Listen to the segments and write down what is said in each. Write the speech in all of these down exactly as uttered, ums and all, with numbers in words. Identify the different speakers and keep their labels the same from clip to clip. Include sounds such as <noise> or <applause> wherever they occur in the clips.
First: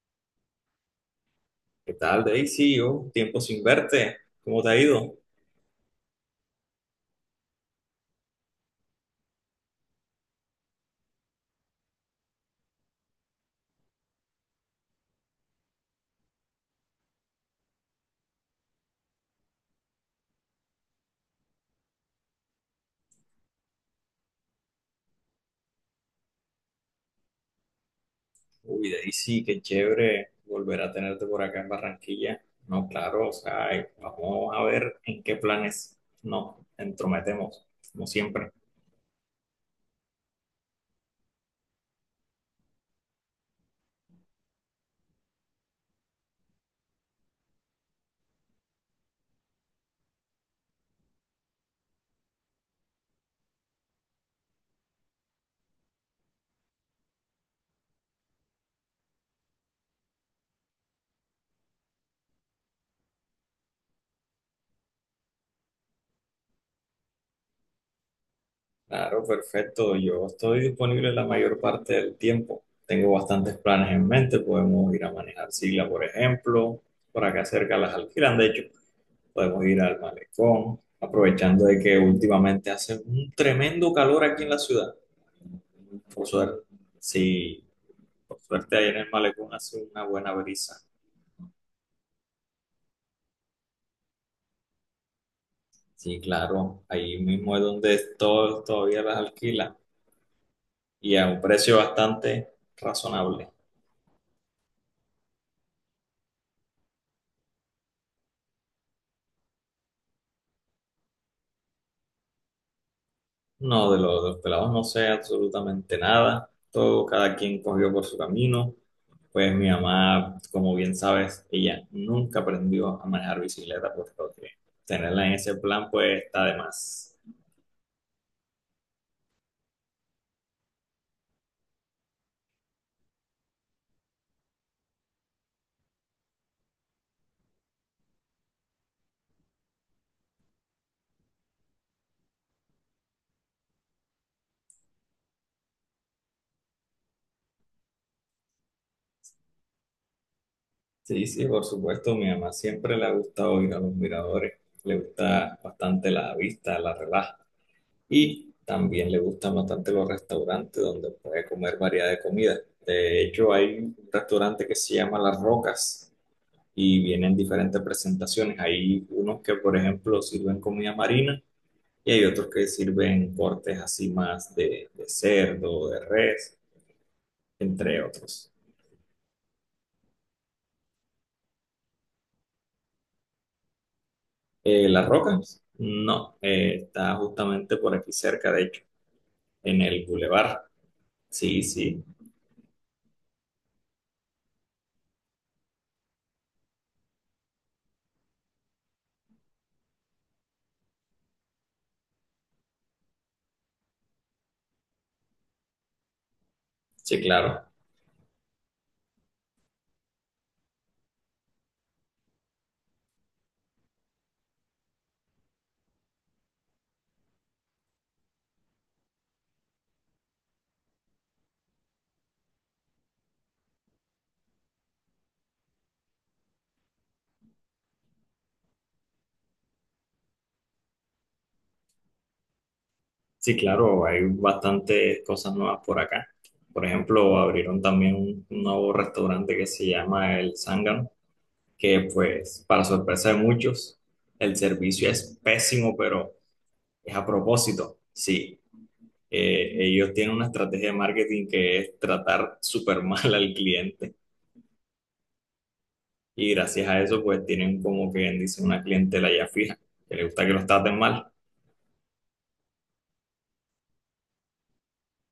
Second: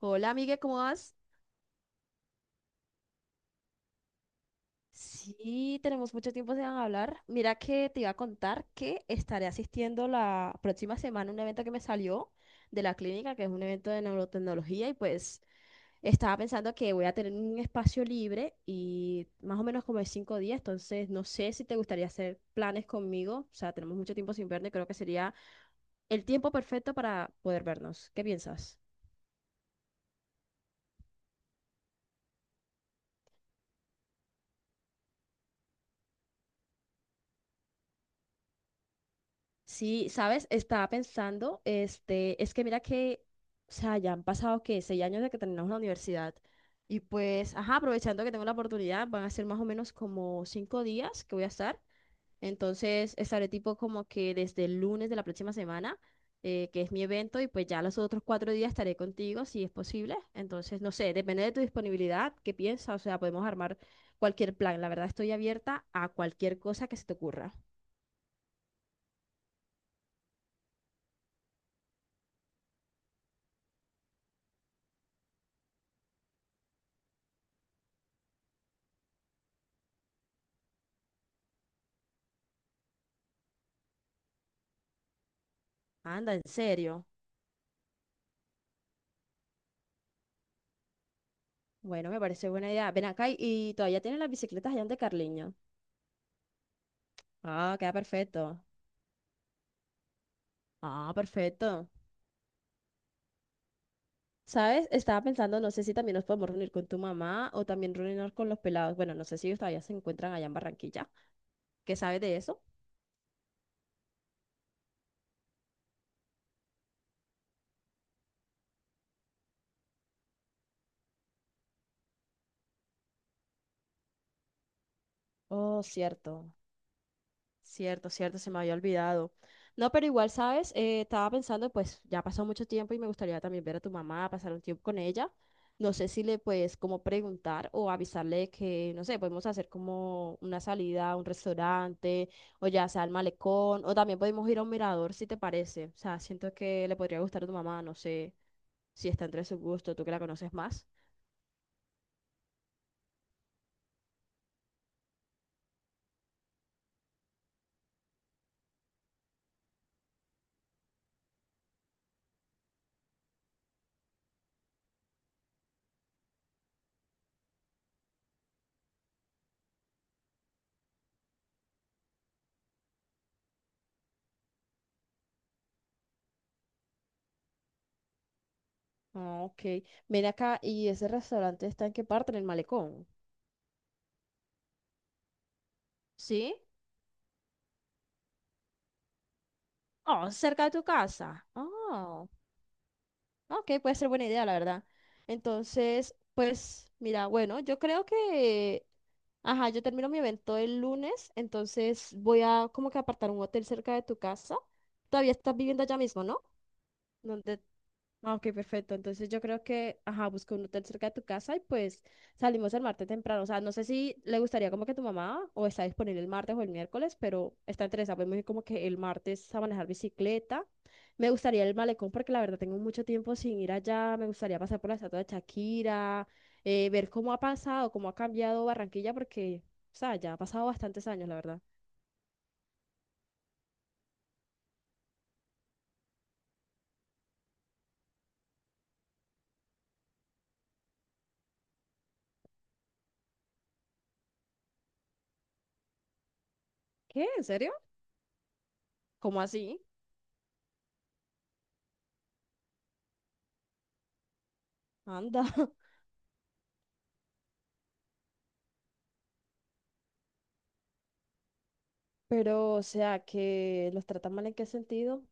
Speaker 1: Hola, amiga, ¿cómo vas?
Speaker 2: ¿Qué tal, Daisy? Oh, tiempo sin verte. ¿Cómo te ha ido?
Speaker 1: Sí, tenemos mucho tiempo sin hablar. Mira que te iba a contar que estaré asistiendo la próxima semana a un evento que me salió de la clínica, que es un evento de neurotecnología, y pues estaba pensando que voy a tener un espacio libre y más o menos como de cinco días. Entonces no sé si te gustaría hacer planes conmigo. O sea, tenemos mucho tiempo sin vernos y creo que sería el tiempo perfecto para poder vernos. ¿Qué piensas?
Speaker 2: Uy, Daisy, qué chévere volver a tenerte por acá en Barranquilla. No, claro, o sea, eh, vamos a ver en qué planes nos entrometemos, como siempre.
Speaker 1: Sí, sabes, estaba pensando, este, es que mira que, o sea, ya han pasado que seis años de que terminamos la universidad y pues, ajá, aprovechando que tengo la oportunidad, van a ser más o menos como cinco días que voy a estar. Entonces, estaré tipo como que desde el lunes de la próxima semana, eh, que es mi evento, y pues ya los otros cuatro días estaré contigo si es posible. Entonces, no sé, depende de tu disponibilidad, qué piensas. O sea, podemos armar cualquier plan. La verdad, estoy abierta a cualquier cosa que se te ocurra.
Speaker 2: Claro, perfecto. Yo estoy disponible la mayor parte del tiempo. Tengo bastantes planes en mente. Podemos ir a manejar Sigla, por ejemplo. Por acá cerca las alquilan, de hecho. Podemos ir al malecón, aprovechando de que últimamente hace un tremendo calor aquí en la ciudad. Por
Speaker 1: Anda, ¿en
Speaker 2: suerte,
Speaker 1: serio?
Speaker 2: sí, por suerte ahí en el malecón hace una buena brisa.
Speaker 1: Bueno, me parece buena idea. Ven acá y, y todavía tienen las bicicletas allá de Carliño.
Speaker 2: Sí, claro, ahí mismo es
Speaker 1: Ah, queda
Speaker 2: donde
Speaker 1: perfecto.
Speaker 2: todos todavía las alquila
Speaker 1: Ah,
Speaker 2: y a un precio
Speaker 1: perfecto.
Speaker 2: bastante razonable.
Speaker 1: ¿Sabes? Estaba pensando, no sé si también nos podemos reunir con tu mamá o también reunirnos con los pelados. Bueno, no sé si ellos todavía se encuentran allá en Barranquilla. ¿Qué sabes de eso?
Speaker 2: No, de los, de los pelados no sé absolutamente nada, todo cada quien cogió por su camino. Pues mi mamá, como bien sabes, ella nunca aprendió a manejar bicicleta, por lo que tenerla en ese
Speaker 1: Oh,
Speaker 2: plan pues está
Speaker 1: cierto.
Speaker 2: de más.
Speaker 1: Cierto, cierto, se me había olvidado. No, pero igual, ¿sabes? Eh, estaba pensando, pues ya ha pasado mucho tiempo y me gustaría también ver a tu mamá, pasar un tiempo con ella. No sé si le puedes como preguntar o avisarle que, no sé, podemos hacer como una salida a un restaurante o ya sea al malecón, o también podemos ir a un mirador si te parece. O sea, siento que le podría gustar a tu mamá, no sé si está entre su gusto, tú que la conoces más.
Speaker 2: Sí, sí, por supuesto, mi mamá siempre le ha gustado ir a los miradores, le gusta bastante la vista, la relaja y también le gustan bastante los restaurantes donde puede comer variedad de comida. De hecho, hay un restaurante que se llama Las Rocas y vienen diferentes presentaciones. Hay unos que, por ejemplo, sirven comida marina y hay otros que sirven cortes así más de, de cerdo, de res, entre otros.
Speaker 1: Ah, ok. Ven acá, ¿y ese restaurante está en qué parte? ¿En el malecón?
Speaker 2: Eh, Las Rocas, no,
Speaker 1: ¿Sí?
Speaker 2: eh, está justamente por aquí cerca, de hecho, en el
Speaker 1: Oh,
Speaker 2: Boulevard.
Speaker 1: cerca de tu casa.
Speaker 2: Sí, sí,
Speaker 1: Oh, ok, puede ser buena idea, la verdad. Entonces, pues, mira, bueno, yo creo que, ajá, yo termino mi evento el lunes, entonces voy a como que apartar un hotel cerca de tu casa. Todavía estás viviendo allá mismo, ¿no?
Speaker 2: sí,
Speaker 1: Donde
Speaker 2: claro.
Speaker 1: Ah, ok, perfecto. Entonces yo creo que, ajá, busca un hotel cerca de tu casa y pues salimos el martes temprano. O sea, no sé si le gustaría como que tu mamá, o está disponible el martes o el miércoles, pero está interesada. Podemos ir como que el martes a manejar bicicleta. Me gustaría el malecón porque la verdad tengo mucho tiempo sin ir allá. Me gustaría pasar por la estatua de Shakira, eh, ver cómo ha pasado, cómo ha cambiado Barranquilla porque, o sea, ya ha pasado bastantes años, la verdad.
Speaker 2: Sí, claro, hay bastantes cosas nuevas por acá. Por ejemplo, abrieron también un, un nuevo restaurante que se llama El Zángano, que pues, para sorpresa de muchos, el servicio es pésimo, pero es a
Speaker 1: ¿Qué? ¿En serio?
Speaker 2: propósito. Sí,
Speaker 1: ¿Cómo
Speaker 2: eh,
Speaker 1: así?
Speaker 2: ellos tienen una estrategia de marketing que es tratar súper <laughs> mal al cliente.
Speaker 1: Anda. <laughs>
Speaker 2: Y gracias a eso, pues tienen como que bien dice una clientela ya fija, que le gusta que los traten mal.
Speaker 1: Pero, o sea, ¿que los tratan mal en qué sentido?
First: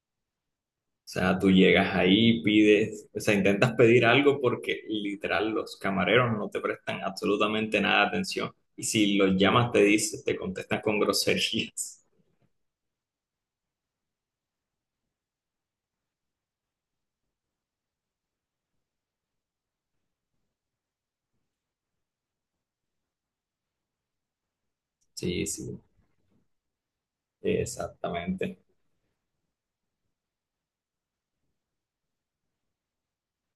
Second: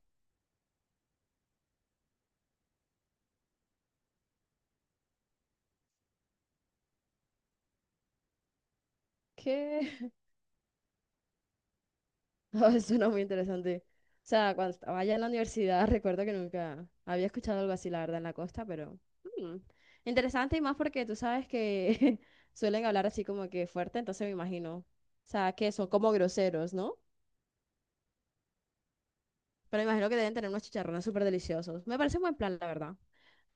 Speaker 2: O sea, tú llegas ahí, pides, o sea, intentas pedir algo porque literal los camareros no te prestan absolutamente nada de atención. Y si los llamas, te
Speaker 1: ¿Qué?
Speaker 2: dicen,
Speaker 1: <laughs>
Speaker 2: te contestan con groserías.
Speaker 1: Ah, suena muy interesante. O sea, cuando estaba allá en la universidad, <laughs> recuerdo que nunca había escuchado algo así, la verdad, en la costa, pero mm, interesante. Y más porque tú sabes que <laughs> suelen hablar así como que fuerte, entonces me imagino. O
Speaker 2: Sí,
Speaker 1: sea, que
Speaker 2: sí,
Speaker 1: son como groseros, ¿no?
Speaker 2: exactamente.
Speaker 1: Pero me imagino que deben tener unos chicharrones súper deliciosos. Me parece un buen plan, la verdad.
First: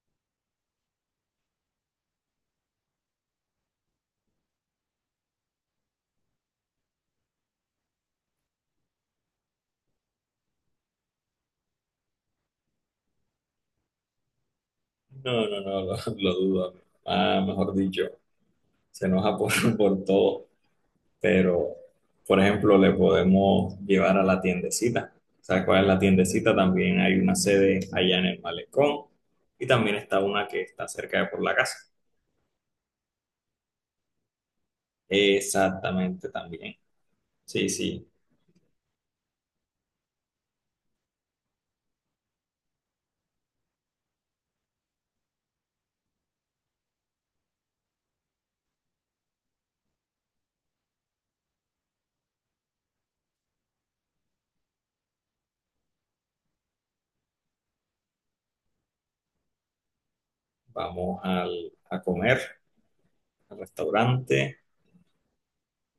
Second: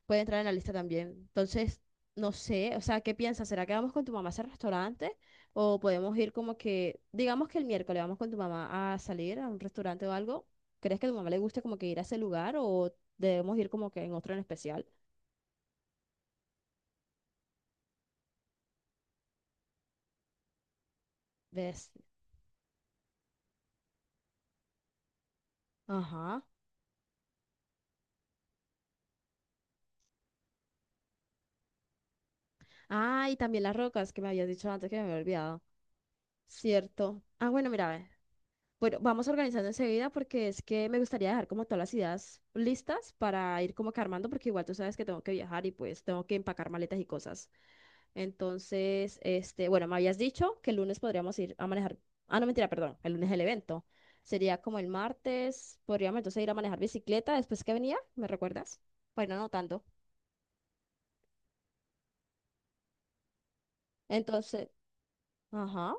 Speaker 1: Puede entrar en la lista también. Entonces, no sé, o sea, ¿qué piensas? ¿Será que vamos con tu mamá a ese restaurante? ¿O podemos ir como que, digamos que el miércoles, vamos con tu mamá a salir a un restaurante o algo? ¿Crees que a tu mamá le guste como que ir a ese lugar, o debemos ir como que en otro en especial?
Speaker 2: No, no, no, lo, lo dudo. Ah, mejor dicho, se enoja por, por todo. Pero,
Speaker 1: ¿Ves?
Speaker 2: por ejemplo, le podemos llevar a la tiendecita. ¿Sabes cuál es la
Speaker 1: Ajá.
Speaker 2: tiendecita? También hay una sede allá en el malecón y también está una que está cerca de por la casa.
Speaker 1: Ah, y también Las Rocas, que me habías dicho antes, que me había olvidado.
Speaker 2: Exactamente también.
Speaker 1: Cierto. Ah,
Speaker 2: Sí,
Speaker 1: bueno, mira,
Speaker 2: sí,
Speaker 1: ve. Bueno, vamos organizando enseguida, porque es que me gustaría dejar como todas las ideas listas para ir como que armando, porque igual tú sabes que tengo que viajar y pues tengo que empacar maletas y cosas. Entonces, este, bueno, me habías dicho que el lunes podríamos ir a manejar. Ah, no, mentira, perdón, el lunes es el evento. Sería como el martes, podríamos entonces ir a manejar bicicleta después que venía, ¿me recuerdas? Bueno, ir anotando.
Speaker 2: vamos al- a comer al restaurante
Speaker 1: Entonces, ajá.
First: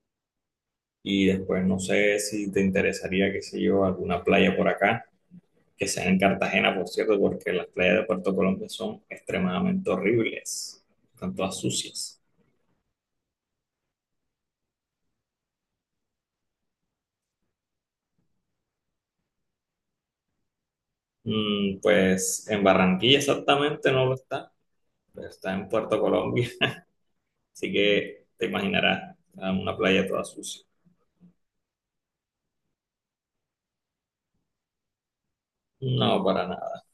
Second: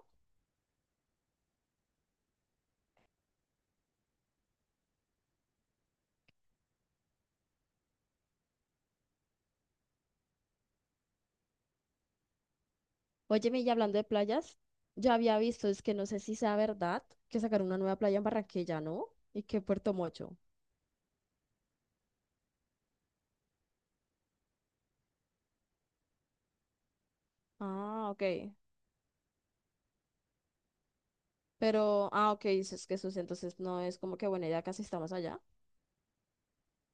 Speaker 2: y después no sé si te interesaría, qué sé yo, alguna playa por acá, que sea en Cartagena, por cierto, porque las playas de Puerto Colombia son extremadamente horribles, están todas sucias.
Speaker 1: Óyeme, y hablando de playas, ya había visto, es que no sé si sea verdad, que sacaron una nueva playa en Barranquilla, ¿no? Y que Puerto Mocho.
Speaker 2: Mm, pues en Barranquilla exactamente no lo está, pero está en Puerto Colombia, <laughs> así
Speaker 1: Ah, ok.
Speaker 2: que te imaginarás, ah, una playa toda sucia.
Speaker 1: Pero, ah, ok, dices que sus, entonces no es como que, bueno, ya casi estamos allá.
Speaker 2: No, para nada.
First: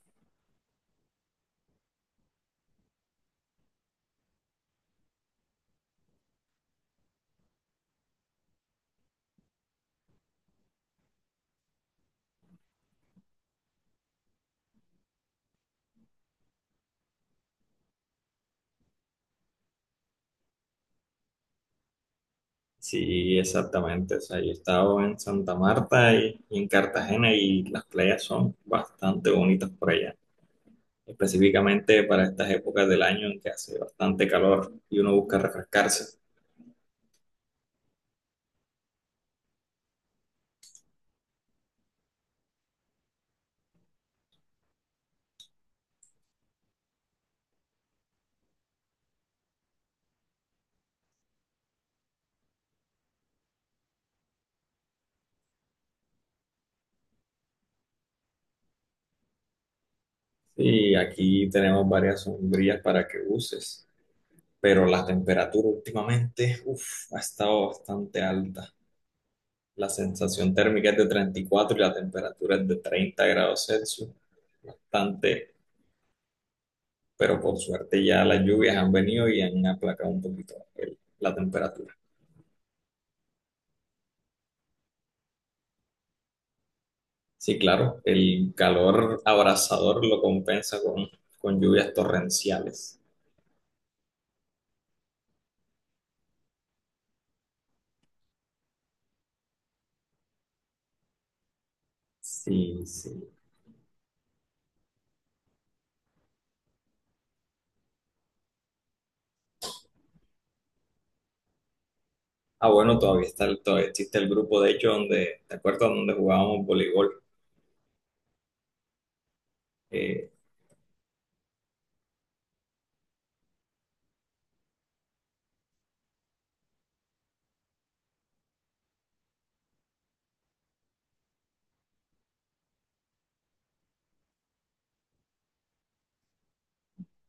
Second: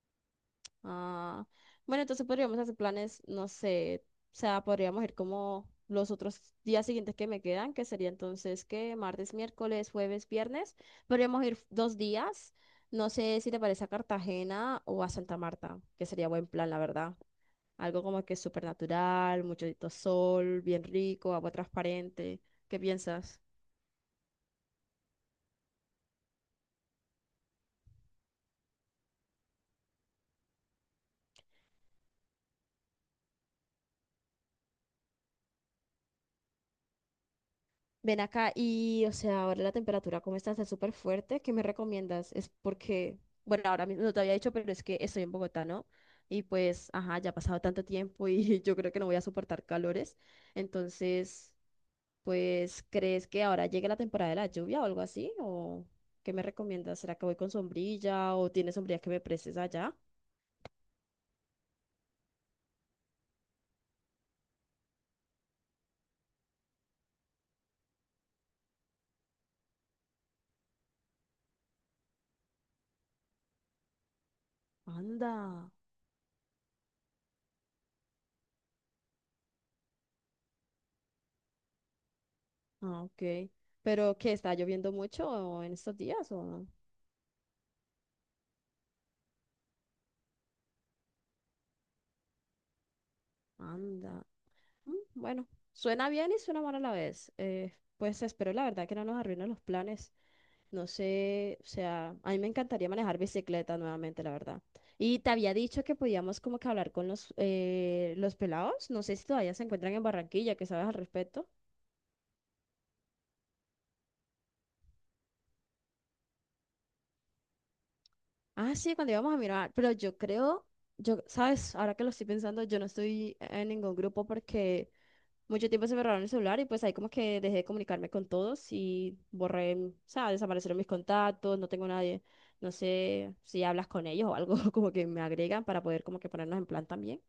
Speaker 1: Ah, bueno, entonces podríamos hacer planes, no sé, o sea, podríamos ir como los otros días siguientes que me quedan, que sería entonces que martes, miércoles, jueves, viernes. Podríamos ir dos días. No sé si te parece a Cartagena o a Santa Marta, que sería buen plan, la verdad. Algo como que súper natural, mucho sol, bien rico, agua transparente. ¿Qué
Speaker 2: Sí,
Speaker 1: piensas?
Speaker 2: exactamente. O sea, yo he estado en Santa Marta y, y en Cartagena y las playas son bastante bonitas por allá. Específicamente para estas épocas del año en que hace bastante calor y uno busca refrescarse.
Speaker 1: Ven acá y, o sea, ahora la temperatura, ¿cómo está? Está súper fuerte. ¿Qué me recomiendas? Es porque, bueno, ahora mismo no te había dicho, pero es que estoy en Bogotá, ¿no? Y pues, ajá, ya ha pasado tanto tiempo y <laughs> yo creo que no voy a soportar calores. Entonces, pues, ¿crees que ahora llegue la temporada de la lluvia o algo así? ¿O qué me recomiendas? ¿Será que voy con sombrilla, o tienes sombrilla que me prestes allá?
Speaker 2: Y aquí tenemos varias sombrillas para que uses. Pero la temperatura últimamente, uf, ha estado bastante alta. La sensación térmica es de treinta y cuatro y cuatro y la temperatura es de treinta grados Celsius, bastante,
Speaker 1: Anda.
Speaker 2: pero por suerte ya las lluvias han venido y han aplacado un poquito el- la temperatura.
Speaker 1: Ah, ok. ¿Pero qué? ¿Está lloviendo mucho en estos días o no?
Speaker 2: Sí, claro, el calor abrasador lo compensa con, con lluvias torrenciales.
Speaker 1: Anda. Mm, bueno, suena bien y suena mal a la vez. Eh, pues espero la verdad que no nos arruinen los planes. No sé, o sea, a mí me
Speaker 2: Sí,
Speaker 1: encantaría manejar
Speaker 2: sí.
Speaker 1: bicicleta nuevamente, la verdad. Y te había dicho que podíamos como que hablar con los, eh, los pelados. No sé si todavía se encuentran en Barranquilla, ¿qué sabes al respecto?
Speaker 2: Ah, bueno, todavía está, el- todavía existe el grupo, de hecho, donde, ¿te acuerdas? Donde jugábamos voleibol.
Speaker 1: Ah, sí, cuando íbamos a mirar, pero yo
Speaker 2: Eh,
Speaker 1: creo, yo, ¿sabes? Ahora que lo estoy pensando, yo no estoy en ningún grupo porque mucho tiempo se me robaron el celular y pues ahí como que dejé de comunicarme con todos y borré, o sea, desaparecieron mis contactos, no tengo nadie. No sé si hablas con ellos o algo <laughs> como que me agregan para poder como que ponernos en plan también.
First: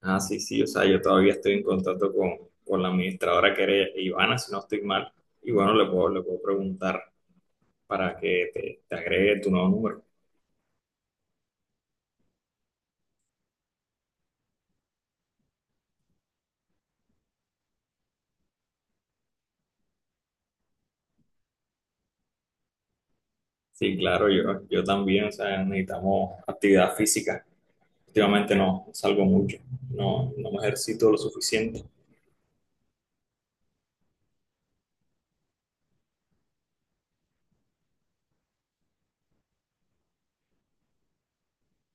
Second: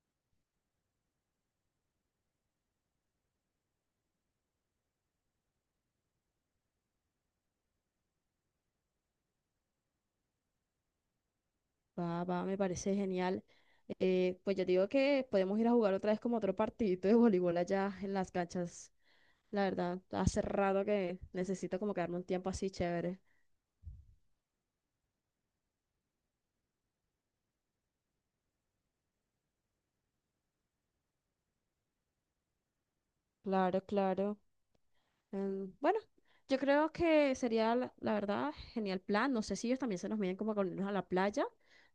Speaker 2: Ah, sí, sí, o sea, yo todavía estoy en contacto con, con la administradora que era Ivana, si no estoy mal. Y bueno, le puedo, le puedo preguntar para que te, te agregue tu nuevo número.
Speaker 1: Va, va, me parece genial. Eh, pues yo digo que podemos ir a jugar otra vez como otro partidito de voleibol allá en las canchas. La verdad, hace rato que necesito como quedarme un tiempo así chévere.
Speaker 2: Sí, claro, yo, yo también, o sea, necesitamos actividad física. Últimamente no no salgo mucho, no, no me ejercito lo suficiente.
Speaker 1: Claro, claro. Em, bueno, yo creo que sería, la, la verdad, genial plan. No sé si ellos también se nos miden como con irnos a la playa,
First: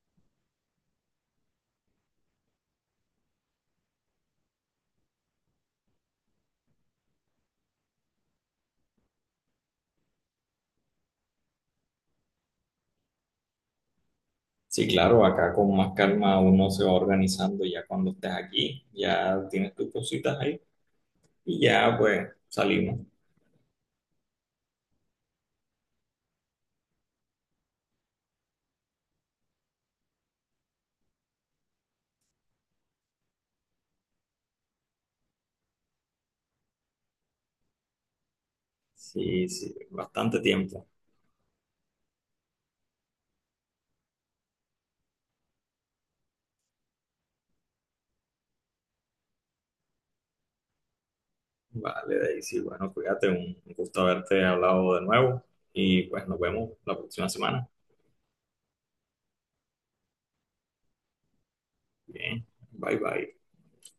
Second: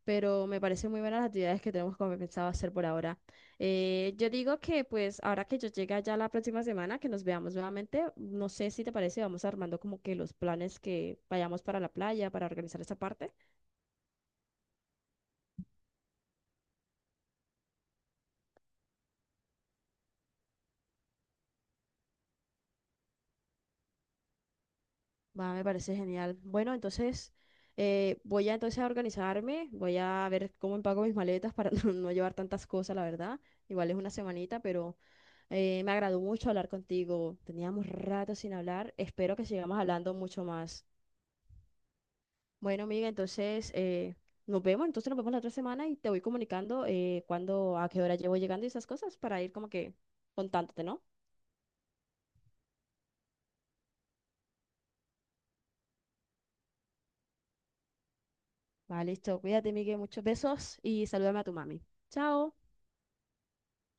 Speaker 1: pero me parecen muy buenas las actividades que tenemos como pensado hacer por ahora. Eh, yo digo que pues ahora que yo llegue ya la próxima semana, que nos veamos nuevamente, no sé si te parece, vamos armando como que los planes que vayamos para la playa, para organizar esa parte.
Speaker 2: Sí, claro, acá con más calma uno se va organizando ya cuando estés aquí, ya tienes tus cositas ahí y ya pues salimos.
Speaker 1: Va, me parece genial. Bueno, entonces eh, voy a entonces a organizarme, voy a ver cómo empaco mis maletas para <laughs> no no llevar tantas cosas, la verdad. Igual es una semanita, pero Eh, me agradó mucho hablar contigo. Teníamos rato sin hablar. Espero que
Speaker 2: Sí, sí,
Speaker 1: sigamos hablando
Speaker 2: bastante
Speaker 1: mucho más.
Speaker 2: tiempo.
Speaker 1: Bueno, amiga, entonces eh, nos vemos. Entonces nos vemos la otra semana y te voy comunicando eh, cuándo, a qué hora llevo llegando y esas cosas para ir como que contándote, ¿no?
Speaker 2: Vale, Daisy, bueno, cuídate, un un gusto haberte hablado de nuevo y pues nos vemos la próxima semana.
Speaker 1: Vale, listo. Cuídate, Miguel. Muchos besos y salúdame a tu mami.
Speaker 2: Bien,
Speaker 1: Chao.
Speaker 2: bye bye.